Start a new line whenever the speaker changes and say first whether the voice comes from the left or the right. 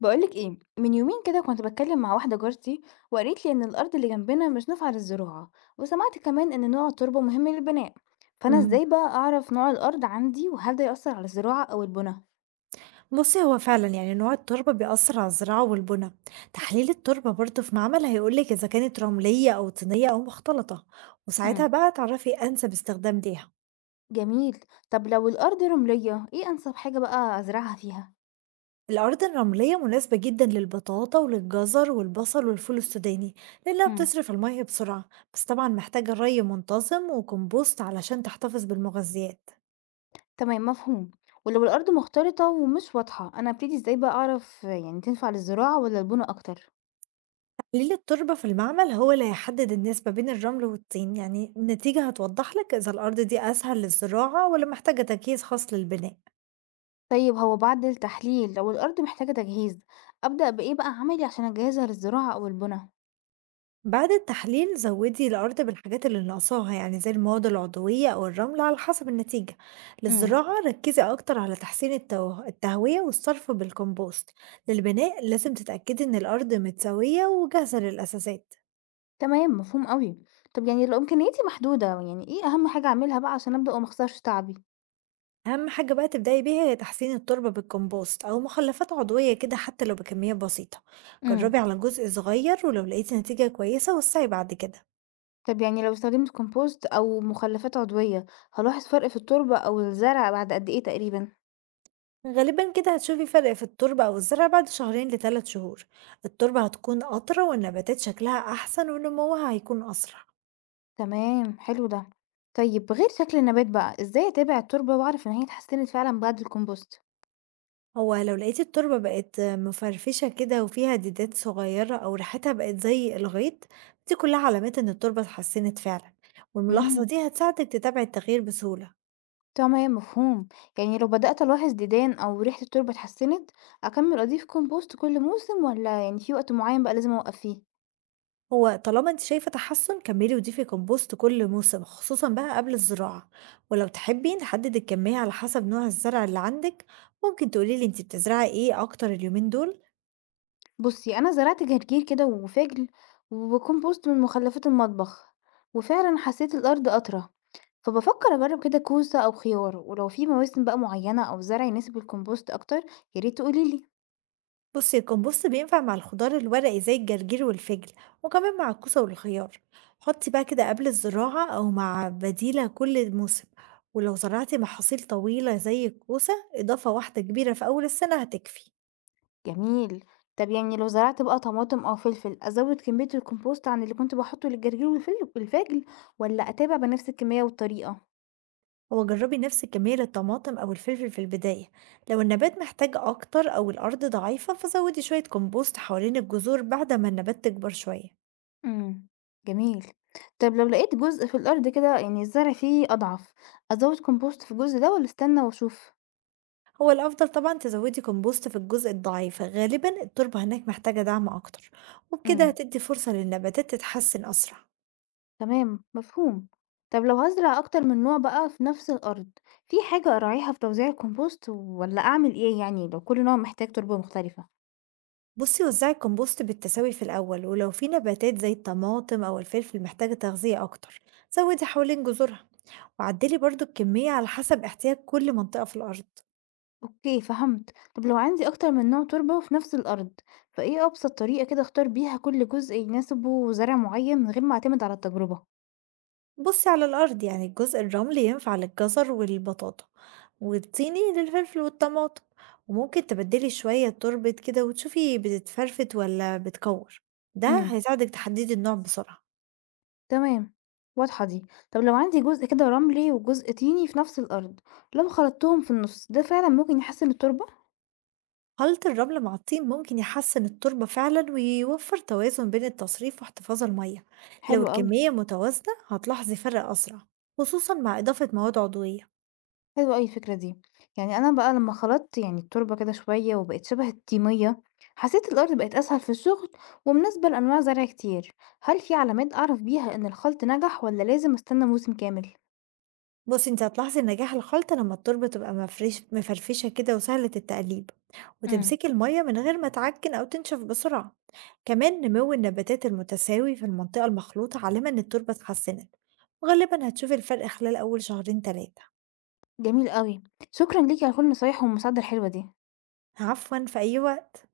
left: بقولك ايه؟ من يومين كده كنت بتكلم مع واحدة جارتي، وقالت لي ان الارض اللي جنبنا مش نافعة للزراعة، وسمعت كمان ان نوع التربة مهم للبناء. فانا
right: إمم.
left: ازاي بقى اعرف نوع الارض عندي، وهل ده يأثر على الزراعة او البناء؟
right: بُصّي، هو فعلًا يعني نوع التربة بيأثّر على الزراعة والبُنى. تحليل التربة برضه في معمل هيقول لِك إذا كانت رملية أو طينية أو مختلطة، وساعتها
left: امم
right: بقى تعرفي أنسب استخدام ليها.
left: جميل. طب لو الارض رملية، ايه انسب حاجة بقى ازرعها فيها؟
right: الأراضي الرملية مناسبة جدًا للبطاطا وللجزر والبصل والفول السوداني، لإنها
left: امم
right: بتصرف المَيّة بسرعة، بس طبعًا محتاجة ري منتظم وكومبوست علشان تحتفظ بالمغذيات.
left: تمام، مفهوم. ولو الارض مختلطة ومش واضحة، انا ابتدي ازاي بقى اعرف يعني تنفع للزراعة ولا البناء اكتر؟
right: قليل التربة في المعمل هو اللي هيحدد النسبة بين الرمل والطين، يعني النتيجة هتوضح لك إذا الأرض دي أسهل للزراعة ولا محتاجة تجهيز خاص للبناء.
left: طيب هو بعد التحليل، لو الأرض محتاجة تجهيز، أبدأ بإيه بقى عملي عشان أجهزها للزراعة أو البناء؟
right: بعد التحليل زودي الأرض بالحاجات اللي ناقصاها، يعني زي المواد العضوية أو الرمل على حسب النتيجة.
left: امم
right: للزراعة ركزي أكتر على تحسين التهوية والصرف بالكمبوست. للبناء لازم تتأكدي إن الأرض متساوية وجاهزة للأساسات.
left: تمام، مفهوم قوي. طب يعني لو إمكانياتي محدودة، يعني إيه أهم حاجة أعملها بقى عشان أبدأ وما أخسرش تعبي؟
right: أهم حاجة بقى تبدأي بيها هي تحسين التربة بالكمبوست أو مخلفات عضوية كده، حتى لو بكمية بسيطة.
left: امم
right: جربي على جزء صغير، ولو لقيتي نتيجة كويسة وسعي بعد كده.
left: طب يعني لو استخدمت كومبوست أو مخلفات عضوية، هلاحظ فرق في التربة أو الزرع بعد قد إيه تقريبا؟
right: غالبا كده هتشوفي فرق في التربة أو الزرع بعد شهرين لثلاث شهور. التربة هتكون أطرى والنباتات شكلها أحسن ونموها هيكون أسرع.
left: تمام، حلو ده. طيب غير شكل النبات بقى، إزاي أتابع التربة وأعرف إن هي اتحسنت فعلا بعد الكومبوست؟
right: هو لو لقيتي التربة بقت مفرفشة كده وفيها ديدات صغيرة أو ريحتها بقت زي الغيط، دي كلها علامات إن التربة اتحسنت فعلا،
left: امم
right: والملاحظة دي هتساعدك تتابعي التغيير بسهولة.
left: تمام، مفهوم. يعني لو بدأت ألاحظ ديدان أو ريحة التربة اتحسنت، أكمل أضيف كومبوست كل موسم، ولا يعني في وقت معين بقى لازم أوقف فيه؟
right: هو طالما انت شايفة تحسن كملي وضيفي كومبوست كل موسم، خصوصا بقى قبل الزراعة. ولو تحبي نحدد الكمية على حسب نوع الزرع اللي عندك، ممكن تقولي لي انت بتزرعي ايه اكتر اليومين دول.
left: بصي، أنا زرعت جرجير كده وفجل، وكومبوست من مخلفات المطبخ، وفعلا حسيت الأرض أطرى. فبفكر أجرب كده كوسة أو خيار، ولو في مواسم بقى معينة أو زرع يناسب الكومبوست أكتر، ياريت تقوليلي.
right: بصي، الكومبوست بينفع مع الخضار الورقي زي الجرجير والفجل، وكمان مع الكوسة والخيار. حطي بقى كده قبل الزراعة او مع بديلة كل موسم. ولو زرعتي محاصيل طويلة زي الكوسة، اضافة واحدة كبيرة في اول السنة هتكفي.
left: جميل. طب يعني لو زرعت بقى طماطم أو فلفل، أزود كمية الكومبوست عن اللي كنت باحطه للجرجير والفل والفاجل، والّا أتابع بنفس الكمية والطريقة؟
right: هو جربي نفس كمية الطماطم أو الفلفل في البداية. لو النبات محتاج أكتر أو الأرض ضعيفة فزودي شوية كمبوست حوالين الجذور بعد ما النبات تكبر شوية.
left: امم. جميل. طب لو لقيت جزء في الأرض كده يعني الزرع فيه أضعف، أزود كومبوست في الجزء ده والّا أستنى وأشوف؟
right: هو الأفضل طبعا تزودي كمبوست في الجزء الضعيف، غالبا التربة هناك محتاجة دعم أكتر، وبكده
left: امم.
right: هتدي فرصة للنباتات تتحسن أسرع.
left: تمام، مفهوم. طب لو هازرع أكتر من نوع بقى في نفس الأرض، في حاجة أراعيها في توزيع الكومبوست، والّا أعمل إيه يعني لو كل نوع محتاج تربة مختلفة؟
right: بصي، وزعي الكمبوست بالتساوي في الأول، ولو في نباتات زي الطماطم أو الفلفل محتاجة تغذية أكتر زودي حوالين جذورها، وعدلي برضو الكمية على حسب احتياج كل منطقة في الأرض.
left: أوكي، فهمت. طب لو عندي أكتر من نوع تربة وفي نفس الأرض، فإيه أبسط طريقة كده أختار بيها كل جزء يناسبه زرع معين من غير ما أعتمد على التجربة؟
right: بُصي على الأرض، يعني الجزء الرملي ينفع للجزر والبطاطا، والطيني للفلفل والطماطم، وممكن تبدلي شوية تربة كده وتشوفي بتتفرفت والّا بتكور، ده
left: امم
right: هيساعدك تحددي النوع بسرعة.
left: تمام، واضحة دي. طب لو عندي جزء كده رملي وجزء طيني في نفس الأرض، لو خلطتهم في النص ده فعلا ممكن يحسن التربة؟
right: خلط الرمل مع الطين ممكن يحسن التربة فعلًا ويوفر توازن بين التصريف واحتفاظ المية، لو
left: حلو أوي.
right: الكمية متوازنة هتلاحظي فرق أسرع، خصوصًا مع إضافة مواد عضوية.
left: حلوة أوي الفكرة دي، يعني أنا بقى لمّا خلطت يعني التربة كده شوية وبقت شبه الطينية، حسيت الأرض بقت أسهل في الشغل ومناسبة لأنواع زرع كتير. هل في علامات أعرف بيها إن الخلط نجح والّا لازم أستنى موسم كامل؟
right: بُصّي، أنتِ هتلاحظي نجاح الخلطة لمّا التوربة تبقى مفرش مفرفشة كده وسهلة التقليب،
left: امم
right: وتمسكي المَيّة من غير ما تعجن أو تنشف بسرعة، كمان نمو النباتات المتساوي في المنطقة المخلوطة علامة إن التربة اتحسنت، وغالبًا هتشوفي الفرق خلال أول شهرين 3.
left: جميل أوي. شكرا ليكِ على كل النصايح والمساعدة الحلوة دي.
right: عفوًا، في أي وقت.